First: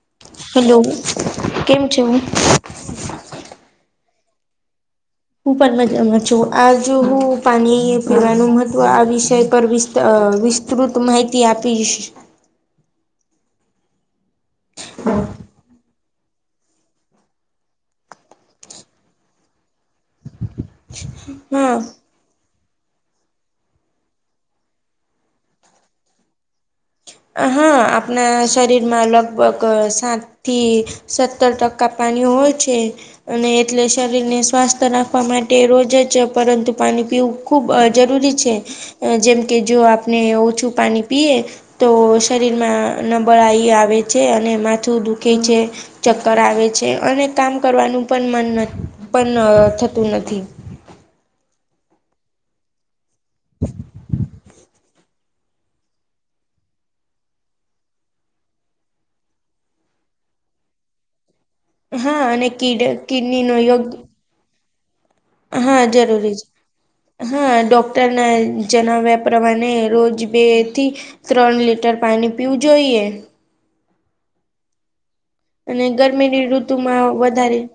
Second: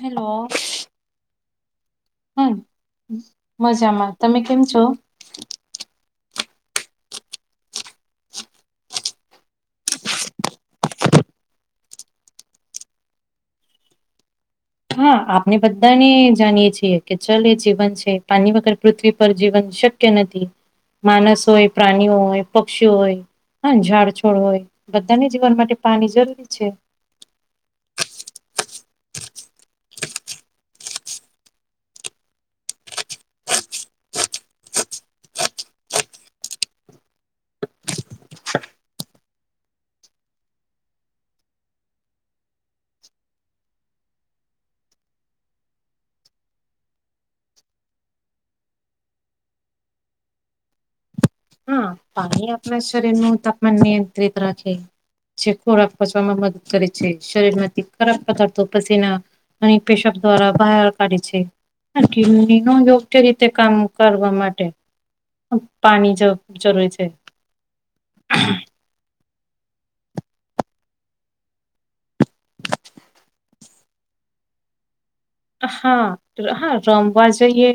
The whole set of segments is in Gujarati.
હેલો હલો કેમ છ? હમ મજામાં તમે કેમ છો? હું પણ છું આજ હું પાણી પીવાનું મહત્વ આ વિષય પર વિસ તૃત માહિતી આપી જ હા આ અણે બધાને જાણીએ છીએ કે ચાલ એ જીવન છે પાની વગર પૃથ્વી પર જીવન શક્ય નથી. માણસ હોય, હા પ્રાણીઓ હોય, પક્ષી હોય. હા ઝાડ છોડ હોય બધાને જીવન માટે પાણી જરૂરી છે. હા આપણા શરીરમાં લગભગ સાત થી સત્તર ટકા પાણી હોય છે. અને એટલે શરીરને સ્વાસ્થ રાખવા માટે રોજ જ પરંતુ પાણી પીવું ખૂબ જરૂરી છે જેમ કે જો આપણે ઓછું પાણી પીએ તો શરીરમાં નબળાાઈ આવે છે અને માથું દુખે છે. ચક્કર આવે છે અને કામ કરવાનું પણ મન પણ થતું નથી. હા પાણી આપણા શરીર નું તાપમાન નિયંત્રિત રાખે જે ખોરાક પચવામાં મદદ કરે છે શરીર માંથી ખરાબ પદાર્થો પશીના અને પેશબ દ્વારા બહાર કાઢે છે. હા અને [unintelligible] કીડ યોગ્ય રીતે કિડનીનો કામ યોગ કરવા માટે હા પાણી જ જરૂરી છે. જરૂરી છે હા ડૉક્ટરના જણાવ્યા પ્રમાણે રોજ બેથી ત્રણ લીટર પાણી પીવું જોઈએ. અને હા ગરમીની હા ઋતુમાં રમવા વધારે જઈએ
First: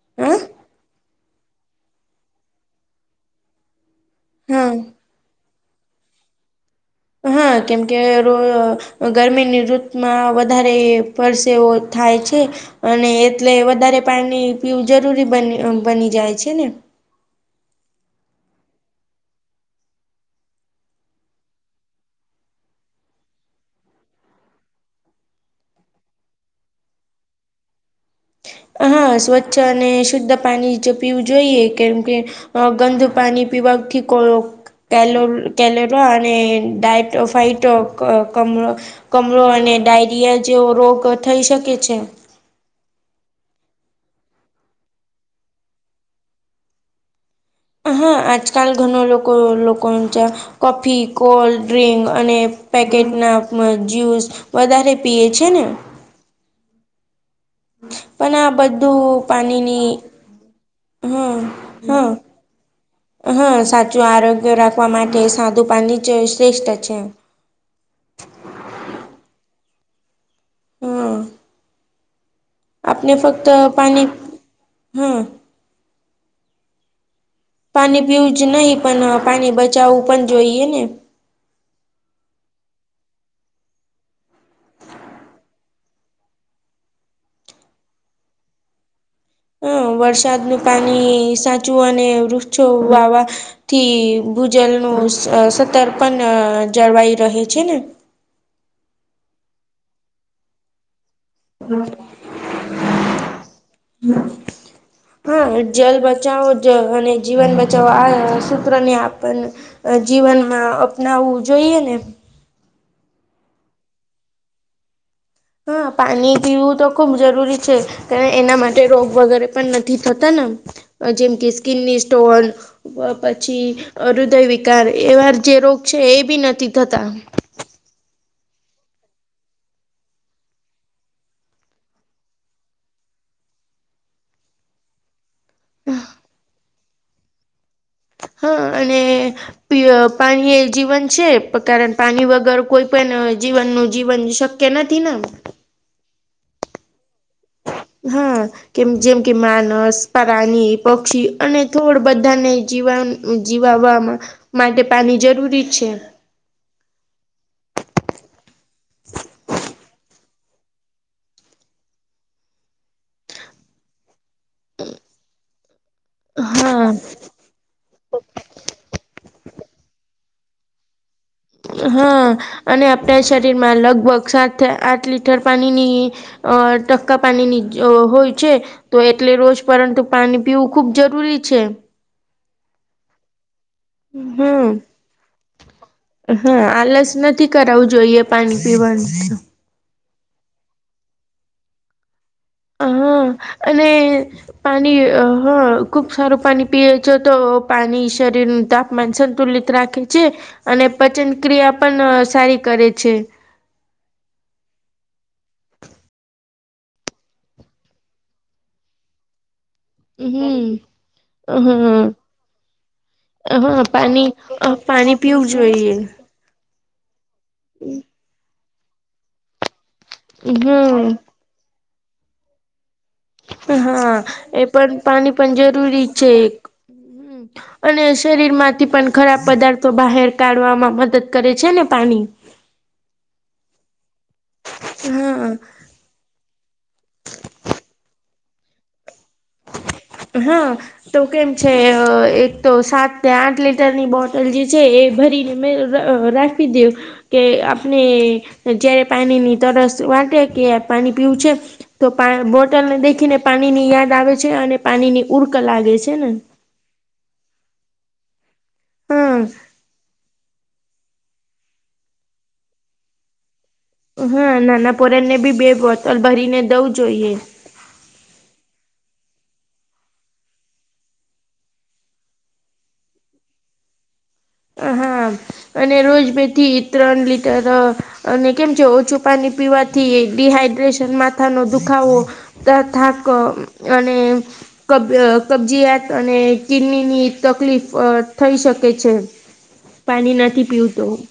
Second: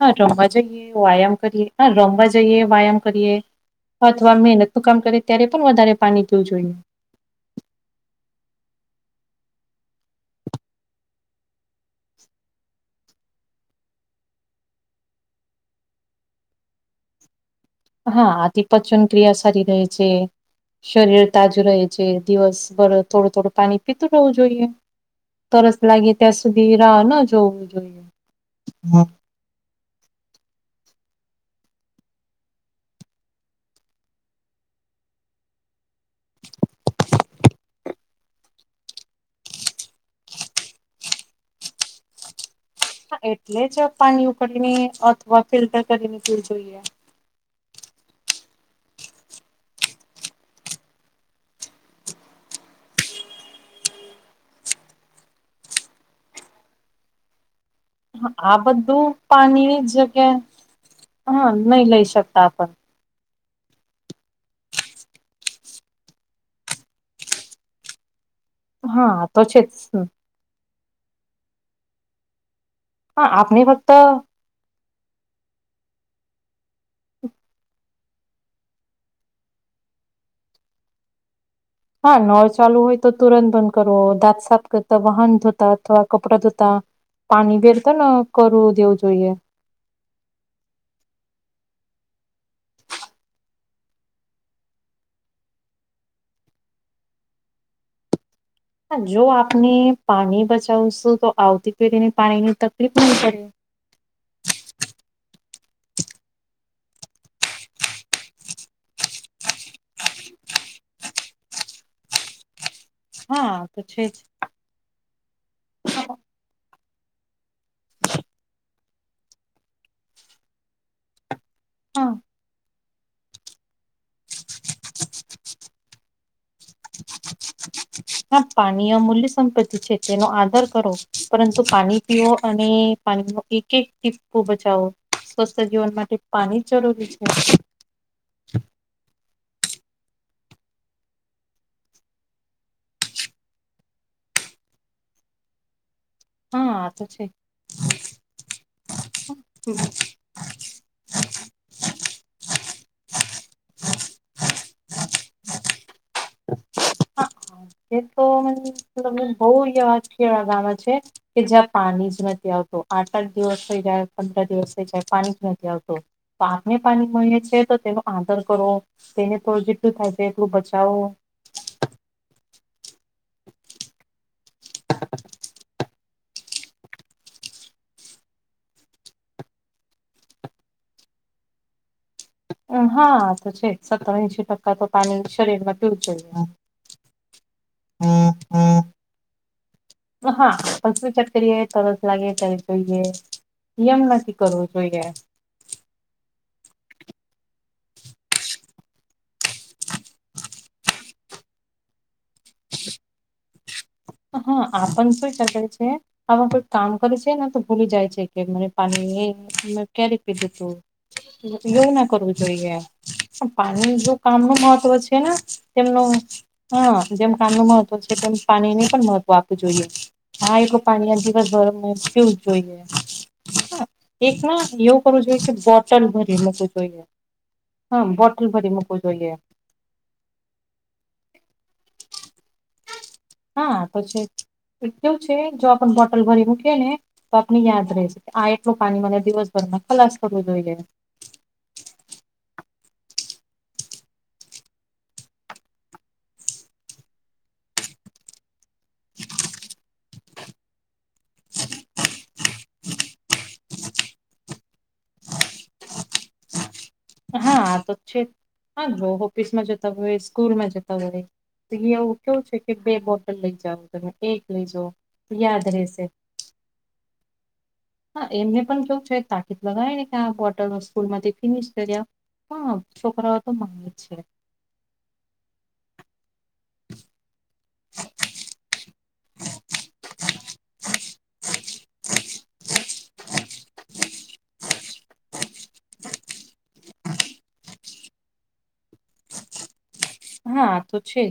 હા હ રમવા જ એ વ્યાયામ કરીએ રમવા જઈએ વ્યાયામ કરીએ અથવા હા મહેનતનું કામ કરી ત્યારે પણ વધારે પાણી પીવું જોઈએ. હા કેમકે ગરમીની ઋતુમાં વધારે પરસેવો થાય છે. અને એટલે વધારે પાણી પીવું જરૂરી બની જાય છે ને. હા આથી પચન ક્રિયા સારી રહે છે. શરીર તાજું રહે છે. દિવસભર થોડું થોડું પાણી પીતું રહેવું જોઈએ. તરસ લાગી ત્યાં સુધી રાહ ન જોવું જોઈએ. હા સ્વચ્છ અને શુદ્ધ પાણી જો પીવું જોઈએ કેમ કે અ ગંધ પાણી પીવાથી કોળો કેલો કલોરો અને ડાયટો ફાઈટ કમરો કમરો અને ડાયરિયા જેવો રોગ થઈ શકે છે. હા એટલે જ પાણી ઉકડીને અથવા ફિલ્ટર કરી ને પીવ જોઈએ. હા આજકાલ ઘના લોકો લોકો ચ કોફી કોલ્ડ ડ્રિંક અને પેકેટના જ્યુસ વધારે પીએ છે ને. આ બધું પાણી જગ્યા હા નહી લઈ શકતા આપણ. હા સાચું આરોગ્ય રાખવા માટે સાધું પાણી જ શ્રેષ્ઠ છે. હા તો છે જ. હમ. આપણે હા ફક્ત આપણે પાણી, હા. પાણી પીવું જ નહી પણ પાણી બચાવવું પણ જોઈએ ને. હા નોળ ચાલુ હોય તો તુરંત બંધ કરવો દાંત સાફ કરતા વાહન ધોતા અથવા કપડા ધોતા પાણી બેેર તો ન કરું દેવું જોઈએ. હ વરસાદનું પાણી સાચું અને વૃક્ષો વાવા થી ભૂજલ નું સતર્પ જળવાઈ રહે છે ને. હા જો આપને પાણી બચાવશું તો આવતી પેઢીને પાણીની તકલીફ ન પે. [inaudible] હા જલ બચાવો જ અને જીવન બચાવો આ સૂત્ર ને આપને જીવનમાં અપનાવવું જોઈએ ને હા. આતો છે જ. હા પાણી પીવું તો ખુબ જરૂરી છે. એના માટે રોગ વગેરે પણ નથી થતા ને જેમ કે સ્કિનની હા સ્ટોન પછી હૃદય વિકાર એવાર જે રોગ છે એ બી નથી થતા. હા પાણીયમૂલ્ય સંપત્તિ છે તેનો આદાર કરો પરંતુ પાણી પીઓ અને પાણી ન એક એક ટીપકું બચાવો સ્વસ્થ જીવન માટે પાણી જ જરૂરી છે. હા અને પાણી એ જીવન છે, કારણ પાણી વગર કોઈ પણ જીવનનું જીવન શક કેનાથી ના હા આ તો છે. હા કેમ જેમ કે માનસ પ્રાણી પક્ષી અને થોડ બધાને જીવા જીવાવામાં માટે પાણી જરૂરી છે. હા, એ તો બઉ અ વાત છે, ગામમાં છે. કે જ્યાં પાણી જ નથી આવતો આઠ આઠ દિવસ થઈ જાય. અ દિવસ ક પાણી જ નથી આવતું તો આપને હા પાણી મળી છે તો તેનો આદર કરો તેને તોડ જેટલું થાય છે, એટલું બચાવો હા અને આપણા શરીર માં લગભગ સાત આઠ લીટર પાણીની અ ટક્કા પાણી નિ હો છે. તો એટલે રોજ પરંતુ પાણી પીવું ખુબ જરૂરી છે. હા તો છે. સત્તર એંશી હમ ટકા તો પાણી શરીરમાં પીવું જોઈએ હા આલસ નથી કરાવું જોઈએ પાણી પીવાનુ લર હા પંચમી ચટ કરીરીએ તસ લાગે ત હા અને પાણી. જોઈએ હ ખૂબ સારું પાણી પીય છે તો પાણી શરીરનું તાપમાન સંતુલિત રાખે છે. અને પચન ક્રિયા પણ સારી કરે છે. હા આપણ શું શક છે. આમાં કોઈ કામ કરે છે તો ભૂલી જાય છે કે મ પાણી. કે્યારે પીધ તો હમ યોગ હમ ના કરવું જોઈએ પાણી જો કામ ન મહત્વ પાણી છેને, પીવું જોઈએ તેમનુ હા જેમ કામ ન મહત્વ છે તેમ પાણીને પણ મહત્વ આપવું જોઈએ હા એ હમ પાણી. ર શું જોઈએ. હા એક ના એ પણ એવું કરવું પાણી જોઈએ કે પણ બોટલ જરૂરી છે ભરી મૂકવું જોઈએ અને હા બોટલ શરીર ભરી માંથી મૂકવું પણ જોઈએ ખરાબ પદાર્થ તો બહાર કાઢવામાં મદદ કરે છેને, પાણી હા તો છે જ કેું છે હા જો આપને બોટલ ભરી મૂકીએ ને તો આપને યાદ રહેશે કે આ એટલું પાણી મને દિવસ સરમામાં કલાસ કર હા જોઈએ. તો કેમ છે એક તો સાત આઠ લીટરની બોટલ જે છે એ ભરીને રાખી દ્યો કે આપણે જયારે પાણીની તરસ વાટે કે પાણી પીવું છે. તો પા બોટલને દેખીને પાણી ની યાદ આવે છે અને પાણી ની ઉર્ક લાગે છે ને. હા આ તો જ છે હા જો ઓફિસમાં જતા હોય સ્કૂલ માં જતા હોય અહીયા એવું કેવું છે કે બે બોટલ લઇ જાવ તમે એક હા લઈ જાવ નાના પોરા ને બી યાદ બે રહેશે. બોટલ ભરીને દઉ જોઈએ. હા એમને પણ કેવું છે તાકીદ લગાવી ને કે આ બોટલ સ્કૂલ માંથી ફિનિશ હ છોકરાઓ તો ગ છે. હા અને રોજ બે થી ત્રણ લીટર અને કેમ છે. ઓછું પાણી પીવાથી એડી હાઈડ્રેશન માથા નો દુખાવો ત થાક અને કબય કબજયાત અને કિડની ની તકલીફ થઈ શકે છે પાણી હા નથી આ તો પીવતો છે જ.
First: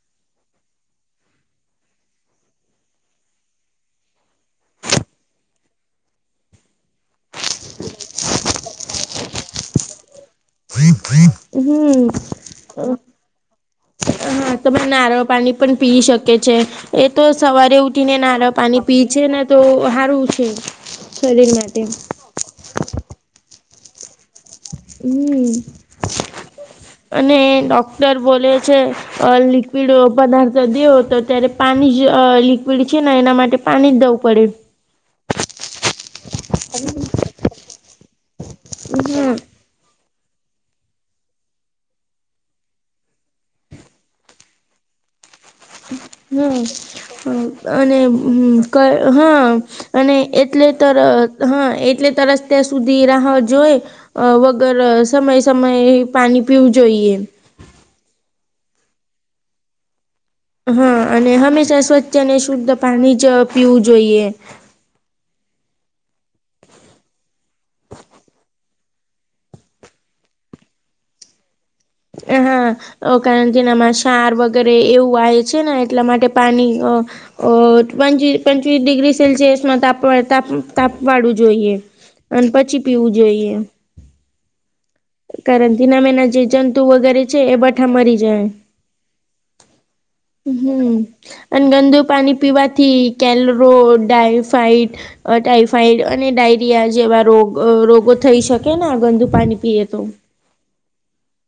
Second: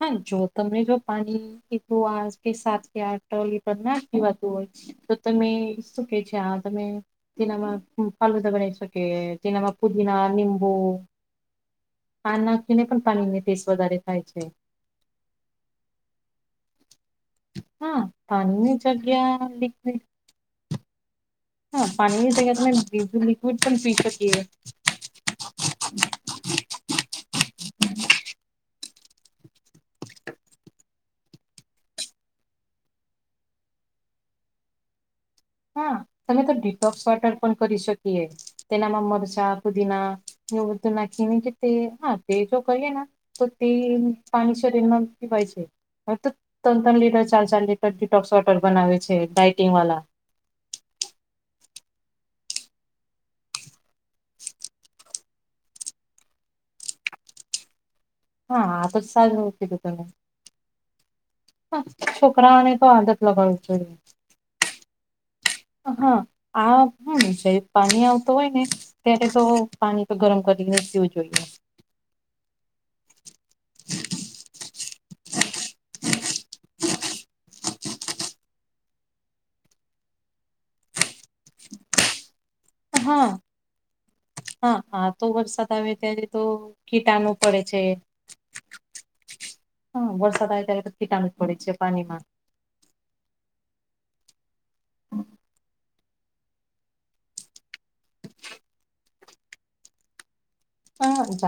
હા જો તમને જો પાણી [inaudible] આજ કે સાત કે આઠ ટલી આટલી વાતું હોય તો તમે શું કેય છે આ તમે તેનામાં ફલુદા બનાવી શકે તેનામાં પુદીના નિંબુ હમ તેને પણ પાણી ને ટેસ્ટ વધારે થાય છે તમારા નારળ પાણી પણ પી શકે છે એ તો સવારે હા ઉઠીને નારળ પાણીની પાણી પી છે જગ્યા ને તો લિક્વિડ હારું છે શરીર માટે હા પાણીની જગ્યા તમે લિક્વિડ પણ પી શકીએ હમ અને ડોક્ટર બોલે છે અ લિક્વિડ પદાર્થ દેવ તો ત્યારે પાણી જ લિક્વિડ છે ને એના માટે પાણી દવ પડે હા તમે તો ડીટોક વર્ટર પણ કરી શકીએ તેનામાં હમ મરસા કુદીના એવુ બધું નાખી કે તે હા તે તો કઈએ ના તો તે પાણી શરીરમાં વાય છે હવે તો હા ત્રણ ત્રણ લીટર ચાર ચાર હ લીટર અને ડિટોક્સ વોટર બનાવે છે હા ડાયટિંગ વાલા અને એ એટલે તર હા એટલે તરસ તે સુધી રાહ જોઈ અ વગર સમયે સમયે પાણી પીવું જોઈએ હા આ તો સારું કીધું તમે હા અને હા, હંમેશા સ્વચ્છ અને શુદ્ધ છોકરાઓને તો પાણી આદત જ લગાવું પીવું જોઈએ હા આ [unintelligible] પાણી આવતું હોય ને ત્યારે તો પાણી તો ગરમ કરીને પીવું જોઈએ અ હા અ કારણ કેનામાં સાર વગેરે એવું આવે છે ને એટલા માટે પાણી અ ઓંચ પંચવીસ ડિગ્રી સેલ્સિયસમાં તાપ વાળું જોઈએ અન પછી પીવું જોઈએ હા હા વરસાદ કારણ આવે તેના મેના ત્યારે જે તો જંતુ વગેરે કીટાણુ છે એ પડે બઠા મરી જાય હાં વર્ષ હમ અને ગંદુ પાણી પીવાથી કેલરો ડાયફાઈડ ટાઈફાઈડ અને ડાઈ જેવા રોગ રોગો થઈ શકે ને ગંદુ પાણી પીએ તો હાત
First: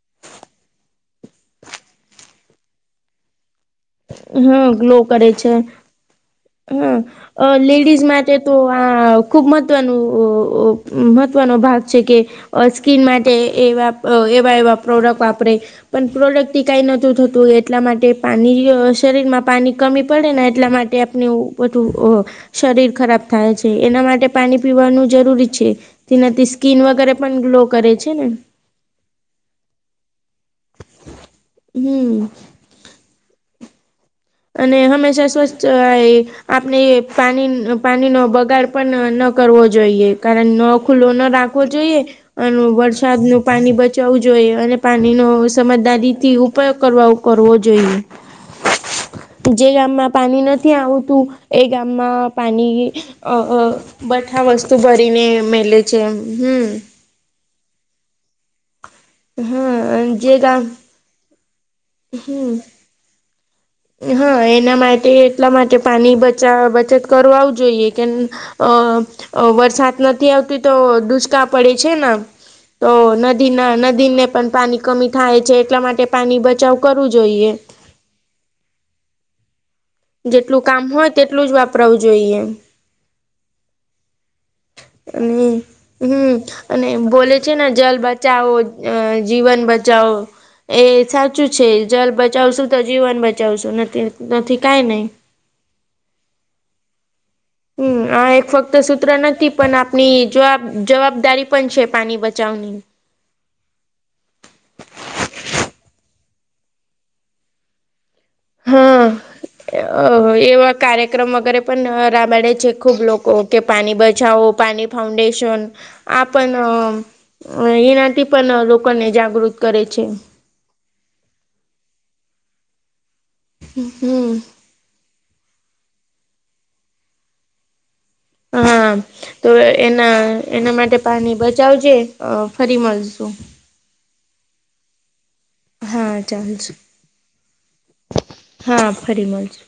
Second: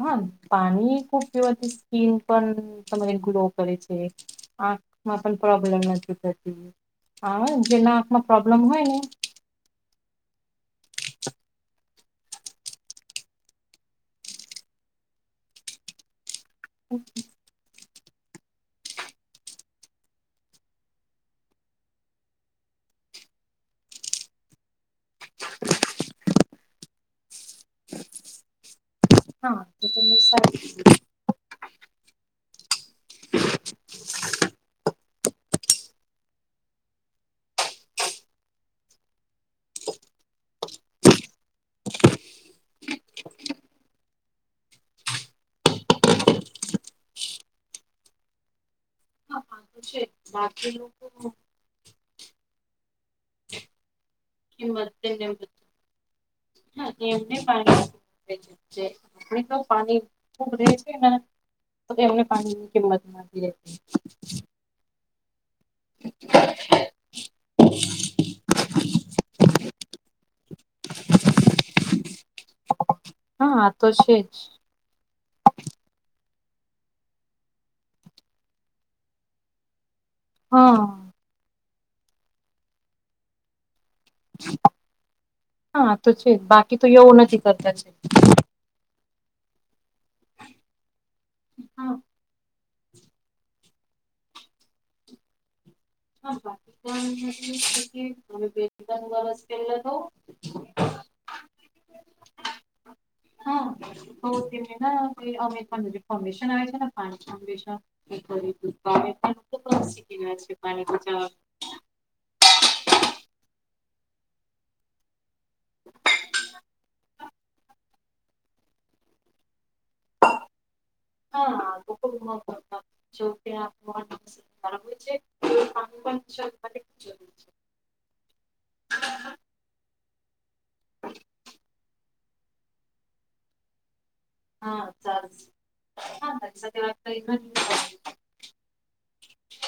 હા પાણી ખૂબ પીવાથી સ્કીન પણ તમારે ગ્લો કરે છે હા ગ્લો આંખમાં કરે પણ છે પ્રોબ્લેમ નથી થતી હા હ જેના લેડીઝ આંખમાં માટે તો પ્રોબ્લેમ હોય ને આ ખૂબ મહત્ત્વનું મહત્ત્વનો ભાગ છે કે અ સ્કીન માટે એવા એવા એવા પ્રોડક્ટ વાપરે પણ પ્રોડક્ટ ટી કાઈ નતું થતું એટલા માટે પાણી શરીરમાં પાણી કમી પડે ને એટલા માટે આપણે બધું શરીર ખરાબ થાય છે એના માટે પાણી પીવાનું જરૂરી છે તી નતી સ્કીન વગેરે પણ ગ્લો કરે છે ને હા તો તને [inaudible] હમ્મ. અને હંમેશા સ્વસ્થ એ આપણે પાણી પાણી નો બગાડ પણ ન કરવો જોઈએ કારણ ન ખુલ્લો ના રા કો જોઈએ એનુ વરસાદ નું પાણી બચાવવું જોઈએ, અને પાણી નું સમજદારી થી ઉપયોગ કરવ કરવો જોઈએ. હા હા જે તો છે જ. ગામમાં પાણી બાકી નથી લોકો આવતું એ ગામમાં પાણી અહ બઠા વસ્તુ કિંમત ભરીને તેમને મેલે છે એમ. હમ્મ. હા એમને પાણી [inaudible] અહી તો પાણી હા જે ખૂબ ગામ રહે છે ના, તો એમને પાણીની કિંમત ના રહે. એ હા, એના માટે એટલા માટે પાણી બચા બચત કરવવાવું જોઈએ, કેમ અહ-અહ વરસાદ નથી આવતો, તો દુષ્કાળ પડે છે ના. તો હા આ નદીના તો છે નદીને જ પણ પાણી કમી થાય છે, એટલા માટે પાણી બચાવ કરવું જોઈએ. જેટલું કામ હા હોય તેટલું જ વપરાવું જોઈએ.. અને હા તો છે હમ્મ, જ. બાકી તો અને એવું બોલે નથી છે ને કરતા જલ બચ બચાવો અહ જીવન બચાવો. એ સાચું છે, હા જલ બચાવશું તો જીવન બચાવશું, નહિંતર નથી કાંઈ નહી. [inaudible] [unintelligible] હમ્મ. આ એક અમે બે ફક્ત ત્રણ સૂત્ર વરસ નથી, પણ પહેલા તો આપની જવાબ જવાબદારી પણ છે પાણી બચાવની. હા, તો તેમને ના કોઈ [unintelligible] જે ફાઉન્ડેશન આવે છે ના, ફા ફાઉન્ડેશન મેં કર્યું તું, [unintelligible] સિટી ના છે. પાણી બચાવવા કાર્યક્રમક વગેરે પણ [unintelligible] છે ખુબ લોકો, કે પાણી બચાવો, પાણી ફાઉન્ડેશન આ પણ અહ એનાથી પણ લોકોને જાગૃત કરે છે. હા [inaudible] જોકે આપવાનો હમ છે. [inaudible] હા, તો એના-એના માટે પાણી બચાવજે. અહ ફરી મલશું. હા, ચાલશે. હા તારી સાથે વાત કરી ઘની [unintelligible] હા, ફરી મલશું.